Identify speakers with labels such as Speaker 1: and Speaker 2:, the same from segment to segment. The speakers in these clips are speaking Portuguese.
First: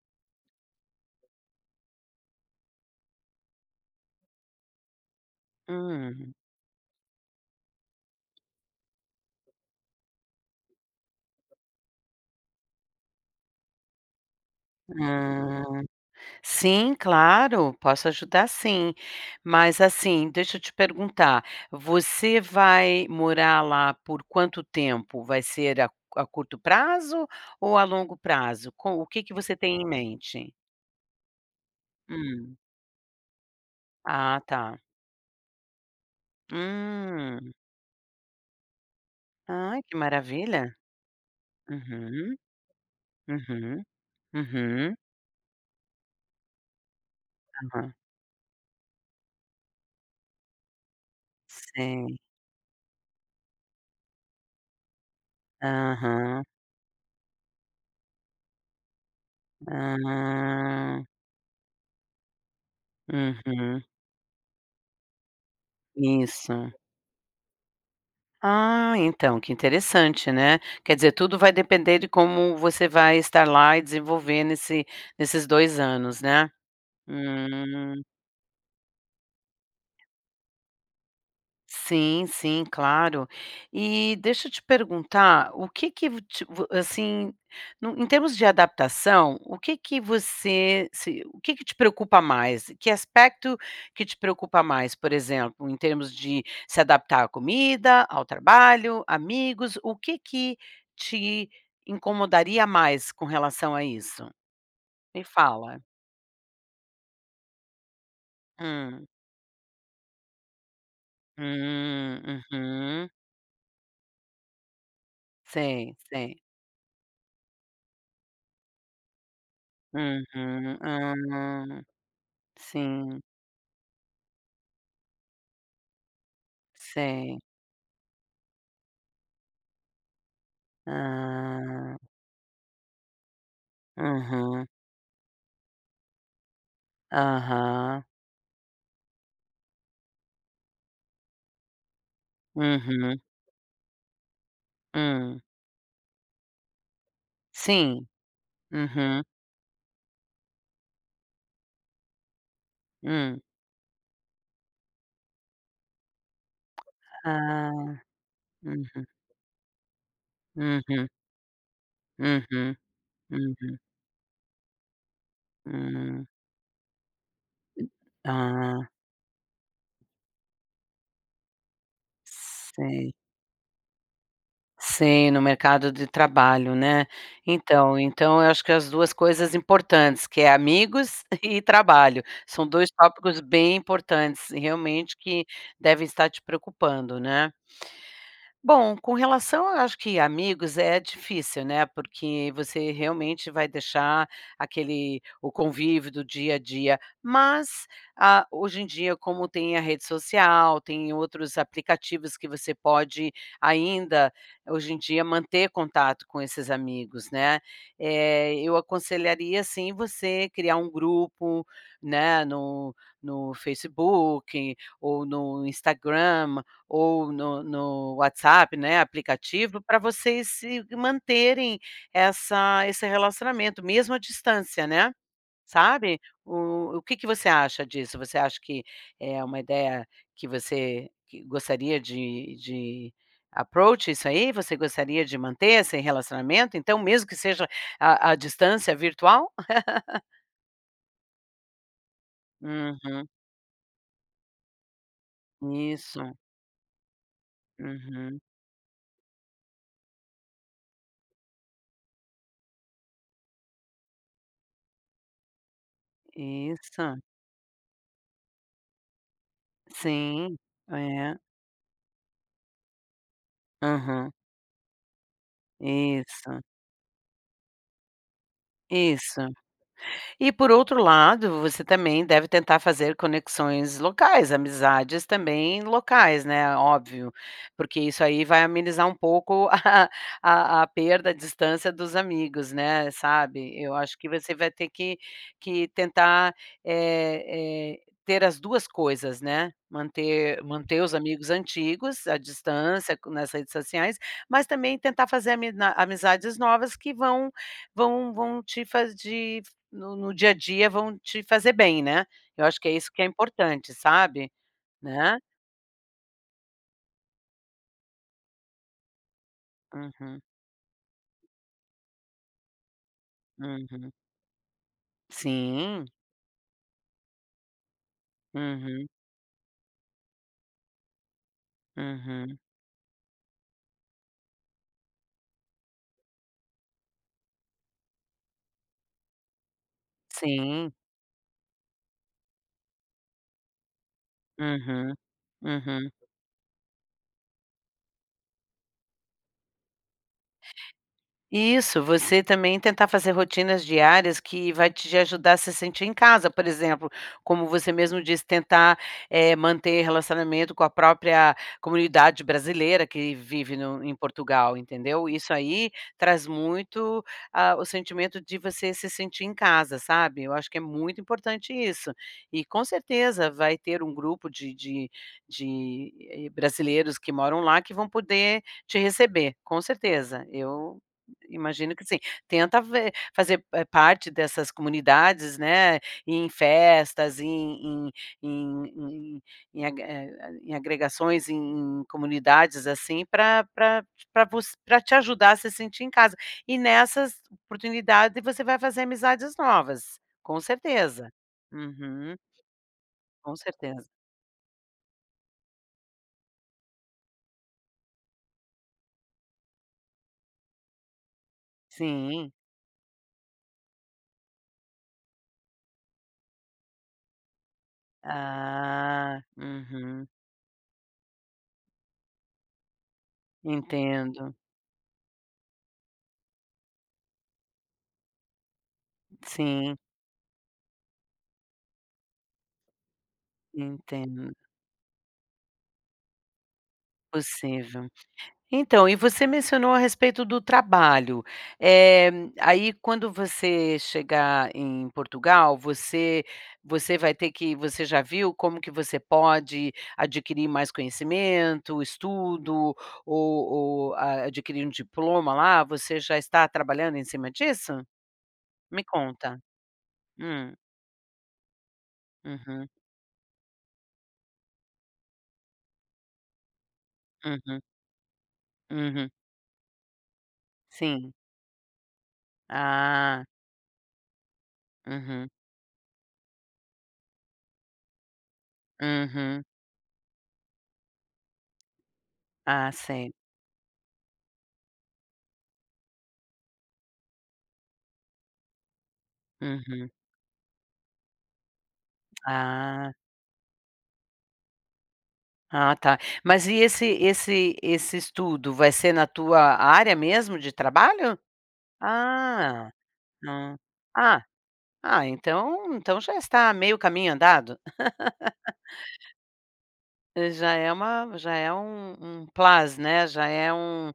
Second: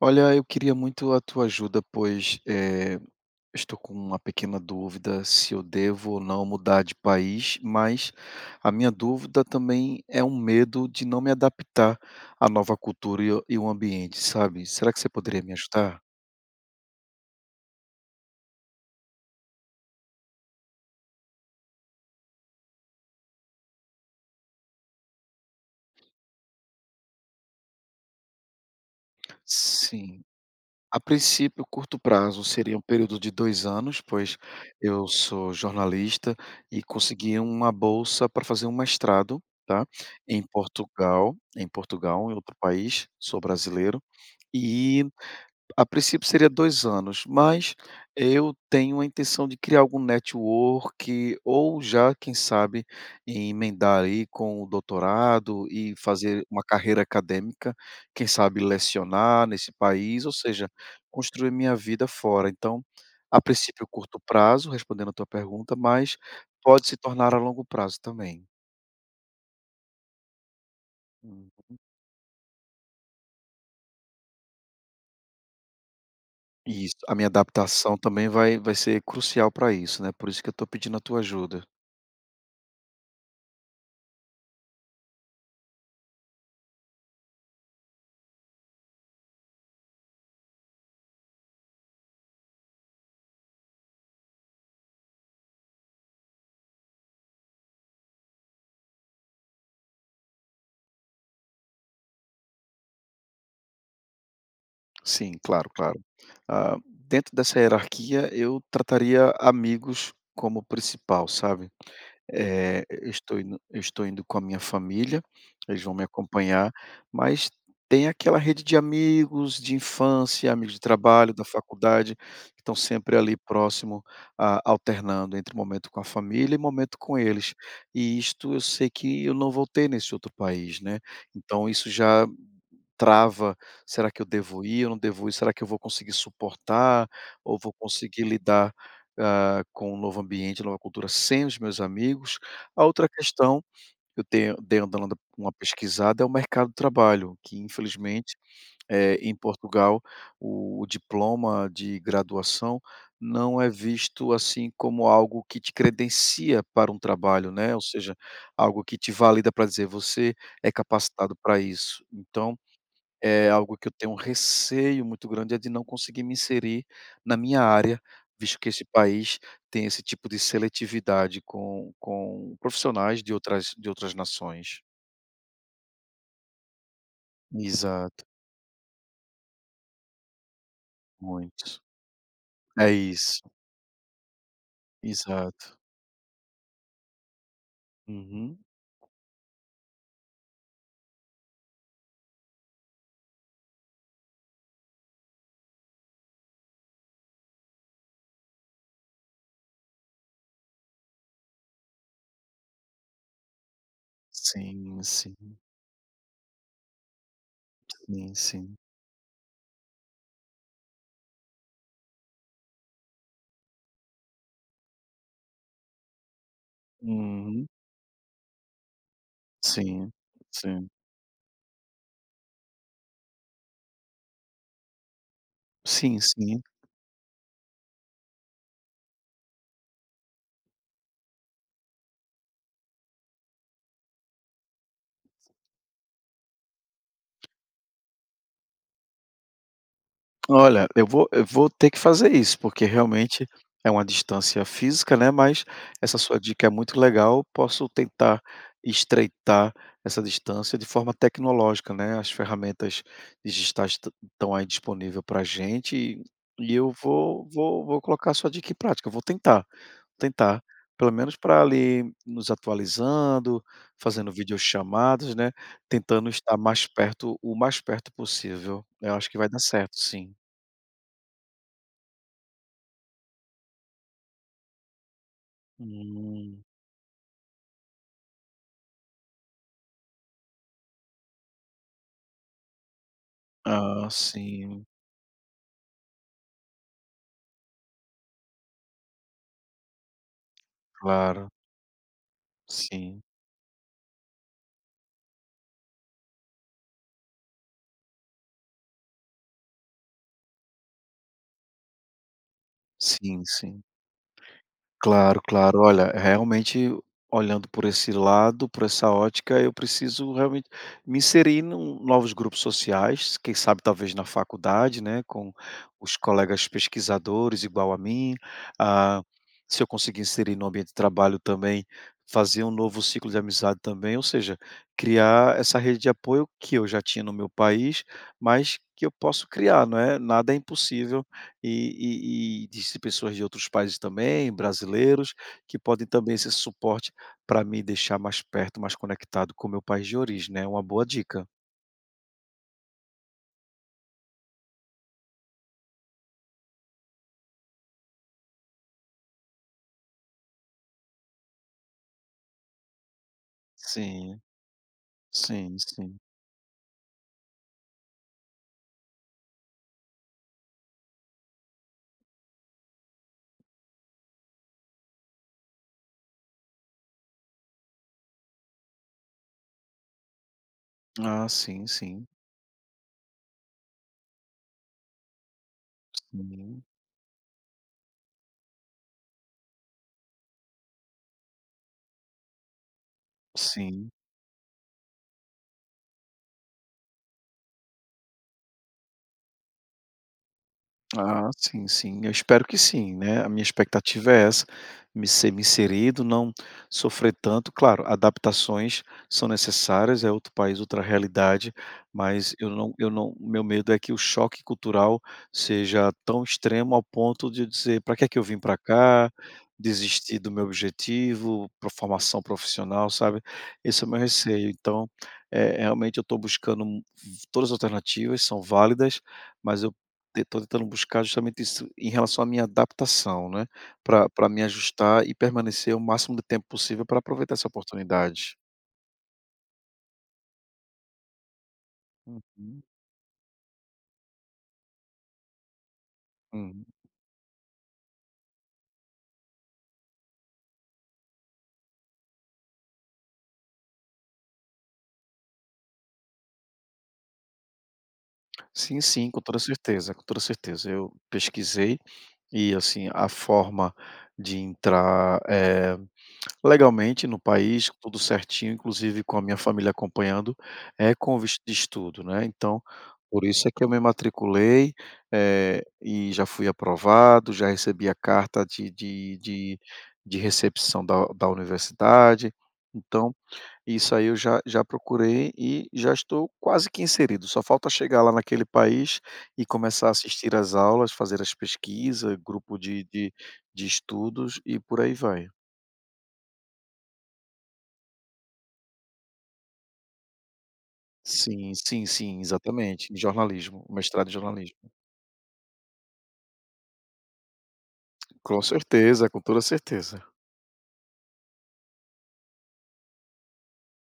Speaker 1: Olha, eu queria muito a tua ajuda, pois estou com uma pequena dúvida se eu devo ou
Speaker 2: Hum.
Speaker 1: não mudar de país, mas a minha dúvida também é um medo de não me adaptar à nova cultura e, e o ambiente, sabe? Será que você poderia me
Speaker 2: Ah,
Speaker 1: ajudar?
Speaker 2: sim, claro, posso ajudar sim. Mas assim, deixa eu te perguntar, você vai morar lá por quanto tempo? Vai ser a curto prazo ou a longo prazo? Com o que que você tem em
Speaker 1: Sim.
Speaker 2: mente?
Speaker 1: A princípio, curto prazo
Speaker 2: Hum.
Speaker 1: seria um período de 2 anos, pois
Speaker 2: Ah, tá.
Speaker 1: eu sou jornalista e consegui
Speaker 2: Hum.
Speaker 1: uma bolsa para fazer um mestrado,
Speaker 2: Ai,
Speaker 1: tá,
Speaker 2: que
Speaker 1: em
Speaker 2: maravilha.
Speaker 1: Portugal em Portugal, em
Speaker 2: Uhum,
Speaker 1: outro país, sou
Speaker 2: uhum,
Speaker 1: brasileiro,
Speaker 2: uhum.
Speaker 1: e a princípio seria 2 anos, mas
Speaker 2: Aham.
Speaker 1: eu tenho a intenção de criar algum network ou já,
Speaker 2: Sei.
Speaker 1: quem sabe, emendar aí com o doutorado e fazer
Speaker 2: Aham.
Speaker 1: uma carreira acadêmica, quem sabe lecionar nesse país, ou seja,
Speaker 2: Ah.
Speaker 1: construir minha vida fora. Então, a
Speaker 2: Uhum.
Speaker 1: princípio curto prazo, respondendo a tua pergunta, mas
Speaker 2: Isso.
Speaker 1: pode se tornar a longo prazo também.
Speaker 2: Ah, então, que interessante, né. Quer dizer, tudo
Speaker 1: Hum.
Speaker 2: vai depender de como você vai estar lá e desenvolver nesses 2 anos, né?
Speaker 1: Isso, a minha adaptação
Speaker 2: Hum.
Speaker 1: também vai ser crucial para isso, né, por isso que eu estou pedindo a tua ajuda.
Speaker 2: Sim, sim, claro. E deixa eu te perguntar, o que que vo te vo assim, no em termos de adaptação, o que que você se o que que te preocupa mais? Que aspecto que te preocupa mais, por exemplo, em termos de se adaptar à comida, ao trabalho, amigos, o que que te incomodaria mais com relação a isso? Me
Speaker 1: Sim, claro,
Speaker 2: fala.
Speaker 1: claro. Ah, dentro dessa hierarquia, eu
Speaker 2: Hum.
Speaker 1: trataria amigos como principal, sabe? Eh, eu
Speaker 2: Uhum.
Speaker 1: estou indo eu estou indo com a minha família, eles vão
Speaker 2: Sei,
Speaker 1: me
Speaker 2: sei.
Speaker 1: acompanhar, mas tem aquela rede de amigos de infância, amigos
Speaker 2: Uhum.
Speaker 1: de trabalho, da
Speaker 2: Hum.
Speaker 1: faculdade, que estão sempre
Speaker 2: Sim,
Speaker 1: ali próximo, ah, alternando entre momento com a família e momento com
Speaker 2: sei.
Speaker 1: eles. E isto eu sei que eu não voltei nesse outro país, né, então isso
Speaker 2: Ah,
Speaker 1: já trava, será que eu devo
Speaker 2: uhum,
Speaker 1: ir, eu não devo ir, será que eu vou conseguir suportar ou vou
Speaker 2: aham,
Speaker 1: conseguir lidar ah, com um novo ambiente, nova cultura, sem os meus amigos. A outra
Speaker 2: uhum,
Speaker 1: questão, que eu tenho dei dando
Speaker 2: hum,
Speaker 1: uma pesquisada, é o mercado de trabalho, que
Speaker 2: sim,
Speaker 1: infelizmente,
Speaker 2: uhum,
Speaker 1: em Portugal, o diploma de graduação
Speaker 2: hum.
Speaker 1: não é visto, assim, como algo que te credencia para um trabalho,
Speaker 2: Ah,
Speaker 1: né, ou seja, algo que
Speaker 2: uhum,
Speaker 1: te valida para dizer: "Você é
Speaker 2: uhum,
Speaker 1: capacitado para isso". Então
Speaker 2: uhum,
Speaker 1: é
Speaker 2: uhum,
Speaker 1: algo que eu tenho um receio muito grande, é de não conseguir
Speaker 2: hum.
Speaker 1: me inserir na minha área, visto que esse
Speaker 2: Ah,
Speaker 1: país tem esse tipo de seletividade com
Speaker 2: sei,
Speaker 1: profissionais de outras nações.
Speaker 2: sei, no mercado de trabalho, né. Então
Speaker 1: Exato,
Speaker 2: então eu acho que as 2 coisas importantes, que é amigos e
Speaker 1: muito.
Speaker 2: trabalho, são dois
Speaker 1: É
Speaker 2: tópicos
Speaker 1: isso,
Speaker 2: bem importantes, realmente, que
Speaker 1: exato.
Speaker 2: devem estar te preocupando, né.
Speaker 1: Uhum.
Speaker 2: Bom, com relação eu acho que amigos é difícil, né, porque você realmente vai deixar aquele o convívio do dia a dia, mas, ah, hoje em dia como tem a rede social, tem outros aplicativos que você pode ainda, hoje em
Speaker 1: Sim,
Speaker 2: dia,
Speaker 1: sim,
Speaker 2: manter contato com esses amigos, né.
Speaker 1: sim, sim.
Speaker 2: Eu aconselharia sim você criar um grupo, né, no Facebook ou no Instagram, ou
Speaker 1: Uhum.
Speaker 2: no WhatsApp, né, aplicativo, para
Speaker 1: Sim,
Speaker 2: vocês se
Speaker 1: sim.
Speaker 2: manterem essa esse relacionamento, mesmo à distância, né,
Speaker 1: Sim,
Speaker 2: sabe.
Speaker 1: sim.
Speaker 2: O o que que você acha disso? Você acha que é uma ideia que você que gostaria de approach isso aí? Você gostaria de manter esse relacionamento, então, mesmo que seja a à distância virtual?
Speaker 1: Olha, eu vou ter que fazer isso, porque
Speaker 2: Uhum.
Speaker 1: realmente é uma distância física, né, mas essa
Speaker 2: Isso.
Speaker 1: sua dica é muito legal. Posso
Speaker 2: Uhum.
Speaker 1: tentar estreitar essa distância de forma tecnológica, né. As ferramentas digitais estão aí disponível pra gente e eu
Speaker 2: Isso.
Speaker 1: vou colocar a sua dica em prática. Eu vou tentar,
Speaker 2: Sim.
Speaker 1: tentar, pelo menos
Speaker 2: É.
Speaker 1: para ali nos atualizando, fazendo
Speaker 2: Aham.
Speaker 1: videochamadas, né, tentando estar
Speaker 2: Isso.
Speaker 1: mais perto o mais perto possível. Eu acho que vai
Speaker 2: Isso.
Speaker 1: dar certo, sim.
Speaker 2: E por outro lado, você também deve tentar fazer conexões locais, amizades também locais,
Speaker 1: Hum.
Speaker 2: né, óbvio, porque isso aí vai amenizar um pouco a perda, a distância dos amigos, né, sabe. Eu
Speaker 1: Ah,
Speaker 2: acho que você vai
Speaker 1: sim,
Speaker 2: ter que tentar, eh eh, ter as 2 coisas, né, manter os
Speaker 1: claro.
Speaker 2: amigos antigos à distância
Speaker 1: Sim,
Speaker 2: co nas redes sociais, mas também tentar fazer amina amizades novas que vão te fazer no dia a dia vão te fazer bem, né. Eu acho que é isso que é
Speaker 1: sim, sim.
Speaker 2: importante, sabe, né.
Speaker 1: Claro, claro. Olha, realmente, olhando por esse lado, por essa ótica, eu preciso
Speaker 2: Uhum,
Speaker 1: realmente me inserir em um, novos grupos sociais, quem sabe
Speaker 2: uhum.
Speaker 1: talvez na faculdade, né, com
Speaker 2: Sim.
Speaker 1: os colegas pesquisadores igual a mim.
Speaker 2: Uhum,
Speaker 1: Ah, se eu conseguir inserir no ambiente de trabalho também,
Speaker 2: uhum.
Speaker 1: fazer um novo ciclo de amizade também, ou seja, criar essa rede de apoio que eu já tinha no meu país, mas que eu posso criar, não é? Nada é
Speaker 2: Sim.
Speaker 1: impossível. E de pessoas de outros países também,
Speaker 2: Uhum,
Speaker 1: brasileiros, que podem
Speaker 2: uhum.
Speaker 1: também ser suporte para me deixar mais perto, mais conectado com o meu país de origem, né, é uma boa dica.
Speaker 2: Isso, você também tentar fazer rotinas diárias que vai te ajudar a se sentir em casa, por exemplo, como você mesmo disse, tentar, manter relacionamento com a própria comunidade brasileira que vive no em
Speaker 1: Sim,
Speaker 2: Portugal, entendeu. Isso
Speaker 1: sim,
Speaker 2: aí
Speaker 1: sim.
Speaker 2: traz muito, ah, o sentimento de você se sentir em casa, sabe. Eu acho que é muito importante isso. E com certeza vai ter um grupo de brasileiros que moram lá que vão poder te receber, com certeza. Eu
Speaker 1: Ah, sim,
Speaker 2: imagino que sim.
Speaker 1: sim,
Speaker 2: Tenta ver fazer, parte dessas comunidades, né, em
Speaker 1: sim,
Speaker 2: festas, em em em ag eh, em agregações, em comunidades, assim, para pra
Speaker 1: sim.
Speaker 2: pra voc pra te ajudar a se sentir em casa. E nessas oportunidades você vai fazer amizades novas, com certeza.
Speaker 1: Ah, sim, sim. Eu
Speaker 2: Uhum,
Speaker 1: espero que sim, né. A
Speaker 2: com
Speaker 1: minha
Speaker 2: certeza.
Speaker 1: expectativa é essa, me inserido, não sofrer tanto. Claro, adaptações são necessárias, é outro país, outra realidade,
Speaker 2: Sim.
Speaker 1: mas eu não meu medo é que o choque cultural seja tão extremo ao ponto de eu dizer: para que é que eu vim para cá?
Speaker 2: Ah, uhum.
Speaker 1: Desistir do meu objetivo, pra formação profissional", sabe. Esse é o meu
Speaker 2: Entendo.
Speaker 1: receio. Então, é realmente eu estou buscando todas as alternativas são válidas, mas eu
Speaker 2: Sim,
Speaker 1: estou tentando buscar justamente isso em relação à minha adaptação, né, para pra
Speaker 2: entendo.
Speaker 1: me ajustar e permanecer o máximo de tempo possível para aproveitar essa
Speaker 2: Possível.
Speaker 1: oportunidade.
Speaker 2: Então, e você mencionou a respeito do trabalho. Eh,
Speaker 1: Uhum,
Speaker 2: aí quando você chegar em Portugal, você
Speaker 1: uhum.
Speaker 2: você vai ter que você já viu como que você pode adquirir mais conhecimento, estudo ou ou, adquirir um diploma lá? Você já está trabalhando em cima disso?
Speaker 1: Sim,
Speaker 2: Me
Speaker 1: sim, com toda
Speaker 2: conta.
Speaker 1: certeza, com toda
Speaker 2: Hum.
Speaker 1: certeza. Eu pesquisei e,
Speaker 2: Uhum,
Speaker 1: assim, a forma de entrar, eh, legalmente no
Speaker 2: uhum,
Speaker 1: país, tudo certinho, inclusive
Speaker 2: uhum.
Speaker 1: com a minha família acompanhando, é
Speaker 2: Sim.
Speaker 1: com visto de estudo, né, então, por
Speaker 2: Ah.
Speaker 1: isso é que eu me matriculei,
Speaker 2: Uhum,
Speaker 1: eh, e já fui aprovado, já recebi a carta
Speaker 2: uhum.
Speaker 1: de recepção da universidade,
Speaker 2: Ah, sei.
Speaker 1: então, isso aí eu já procurei e já estou quase que inserido, só falta chegar lá naquele país e começar a
Speaker 2: Uhum.
Speaker 1: assistir às aulas, fazer as pesquisas, grupo
Speaker 2: Ah.
Speaker 1: de estudos e por aí vai.
Speaker 2: Ah, tá. Mas e esse estudo vai ser na tua área mesmo de trabalho?
Speaker 1: Sim, sim, sim,
Speaker 2: Ah,
Speaker 1: exatamente. Em
Speaker 2: hã.
Speaker 1: Jornalismo, mestrado em
Speaker 2: Ah,
Speaker 1: jornalismo.
Speaker 2: ah, então já está meio caminho andado.
Speaker 1: Com certeza, com toda certeza.
Speaker 2: Já é uma já é um um plus, né, já é um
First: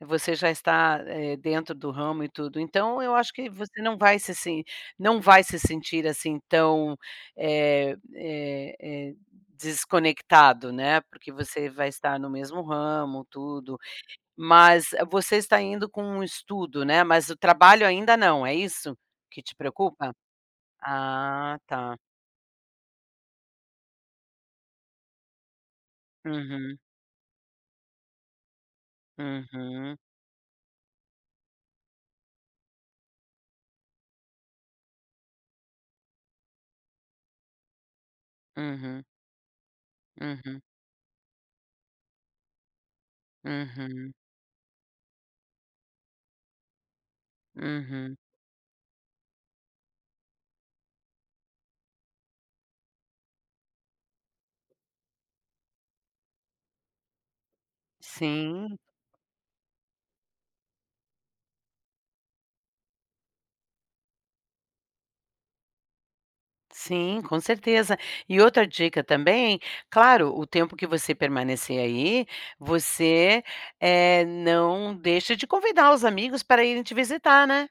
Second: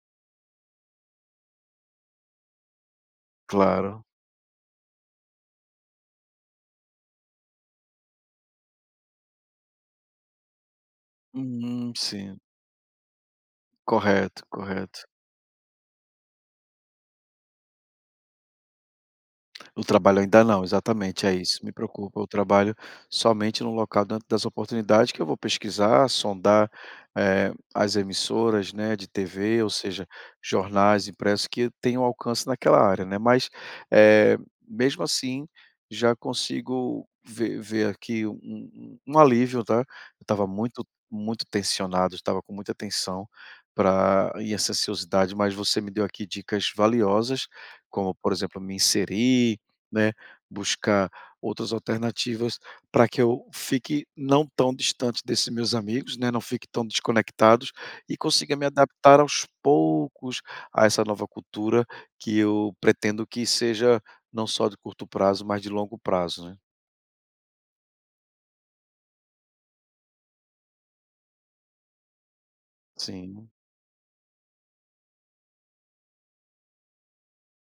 Speaker 2: você já está, dentro do ramo e tudo. Então eu acho que você
Speaker 1: Claro.
Speaker 2: não vai se sentir, assim, tão, eh eh eh, desconectado, né, porque você vai
Speaker 1: Uhum,
Speaker 2: estar no
Speaker 1: sim.
Speaker 2: mesmo ramo, tudo.
Speaker 1: Correto,
Speaker 2: Mas
Speaker 1: correto.
Speaker 2: você está indo com um estudo, né, mas o trabalho ainda não, é isso que te
Speaker 1: O
Speaker 2: preocupa?
Speaker 1: trabalho ainda não, exatamente, é
Speaker 2: Ah,
Speaker 1: isso, me
Speaker 2: tá.
Speaker 1: preocupa. O trabalho somente no local dentro das oportunidades que eu vou pesquisar, sondar,
Speaker 2: Uhum,
Speaker 1: eh, as emissoras, né, de TV, ou
Speaker 2: uhum,
Speaker 1: seja, jornais impressos que tenham alcance naquela área, né. Mas, eh, mesmo assim, já consigo ver aqui um um
Speaker 2: uhum,
Speaker 1: um alívio, tá. Eu estava
Speaker 2: uhum,
Speaker 1: muito tensionado, estava com muita tensão
Speaker 2: uhum,
Speaker 1: para e essa ansiosidade, mas você me deu aqui dicas valiosas, como,
Speaker 2: uhum.
Speaker 1: por exemplo, me inserir, né, buscar outras alternativas para que eu fique não tão distante desses meus amigos, né, não fique tão desconectados e consiga me
Speaker 2: Sim,
Speaker 1: adaptar aos poucos a essa nova cultura que eu pretendo que seja não só de curto prazo, mas de longo prazo, né.
Speaker 2: sim, com certeza. E outra dica também, claro, o tempo que você permanecer aí, você,
Speaker 1: Sim.
Speaker 2: não deixa de convidar os amigos para irem te visitar, né?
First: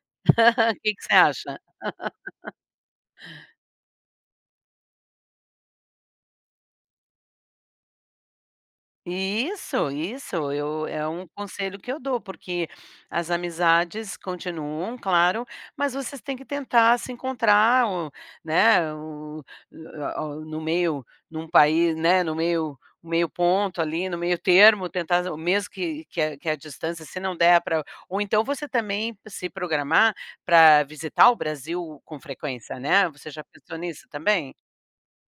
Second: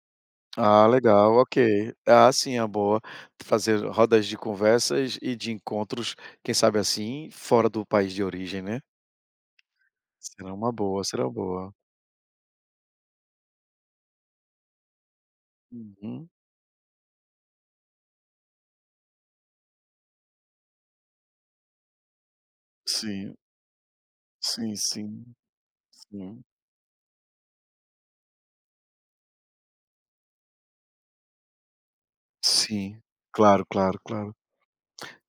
Speaker 2: O
Speaker 1: Ah,
Speaker 2: que que você
Speaker 1: legal,
Speaker 2: acha?
Speaker 1: ok. Ah, sim, é uma boa. Fazer rodas de conversas e de encontros, quem sabe assim, fora do país de origem, né.
Speaker 2: Isso,
Speaker 1: Será uma
Speaker 2: eu
Speaker 1: boa,
Speaker 2: é
Speaker 1: será
Speaker 2: um
Speaker 1: uma boa.
Speaker 2: conselho que eu dou, porque as amizades continuam, claro, mas vocês
Speaker 1: Uhum.
Speaker 2: têm que tentar se encontrar, o né, o a o no meio num país, né, no meio
Speaker 1: Sim.
Speaker 2: ponto ali, no meio
Speaker 1: Sim,
Speaker 2: termo, tentar
Speaker 1: sim,
Speaker 2: o mesmo
Speaker 1: sim,
Speaker 2: que a distância, se não der para. Ou então você também se programar para visitar o Brasil com frequência,
Speaker 1: sim.
Speaker 2: né, você já
Speaker 1: Claro,
Speaker 2: pensou
Speaker 1: claro,
Speaker 2: nisso
Speaker 1: claro.
Speaker 2: também?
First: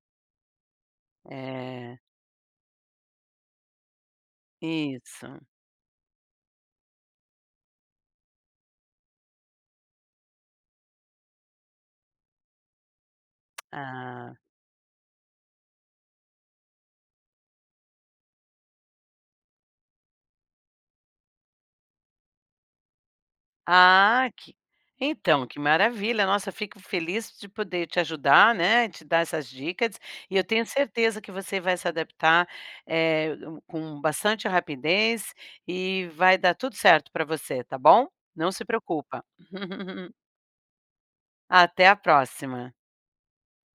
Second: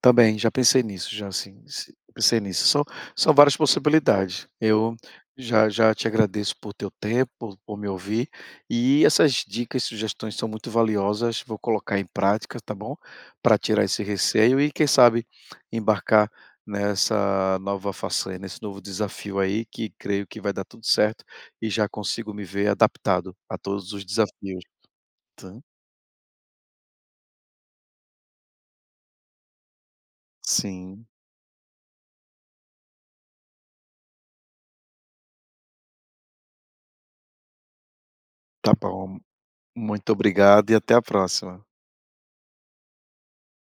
Speaker 1: Também já pensei nisso, já sim, si
Speaker 2: É,
Speaker 1: pensei nisso. São são várias possibilidades. Eu
Speaker 2: isso.
Speaker 1: já já te agradeço por teu tempo, por me ouvir, e essas dicas e sugestões são muito valiosas, vou colocar em prática, tá bom? Para tirar esse
Speaker 2: Ah.
Speaker 1: receio e quem sabe embarcar nessa nova façanha, nesse novo desafio aí que creio que vai dar tudo certo e já consigo me ver adaptado a todos os
Speaker 2: Ah, que
Speaker 1: desafios.
Speaker 2: então,
Speaker 1: Tá?
Speaker 2: que maravilha. Nossa, fico feliz de poder te ajudar, né, te dar essas dicas, e eu tenho
Speaker 1: Sim,
Speaker 2: certeza que você vai se adaptar, eh, com bastante rapidez e vai dar tudo certo para você, tá bom? Não se
Speaker 1: tá bom.
Speaker 2: preocupa.
Speaker 1: Muito obrigado e até a próxima.
Speaker 2: Até a próxima.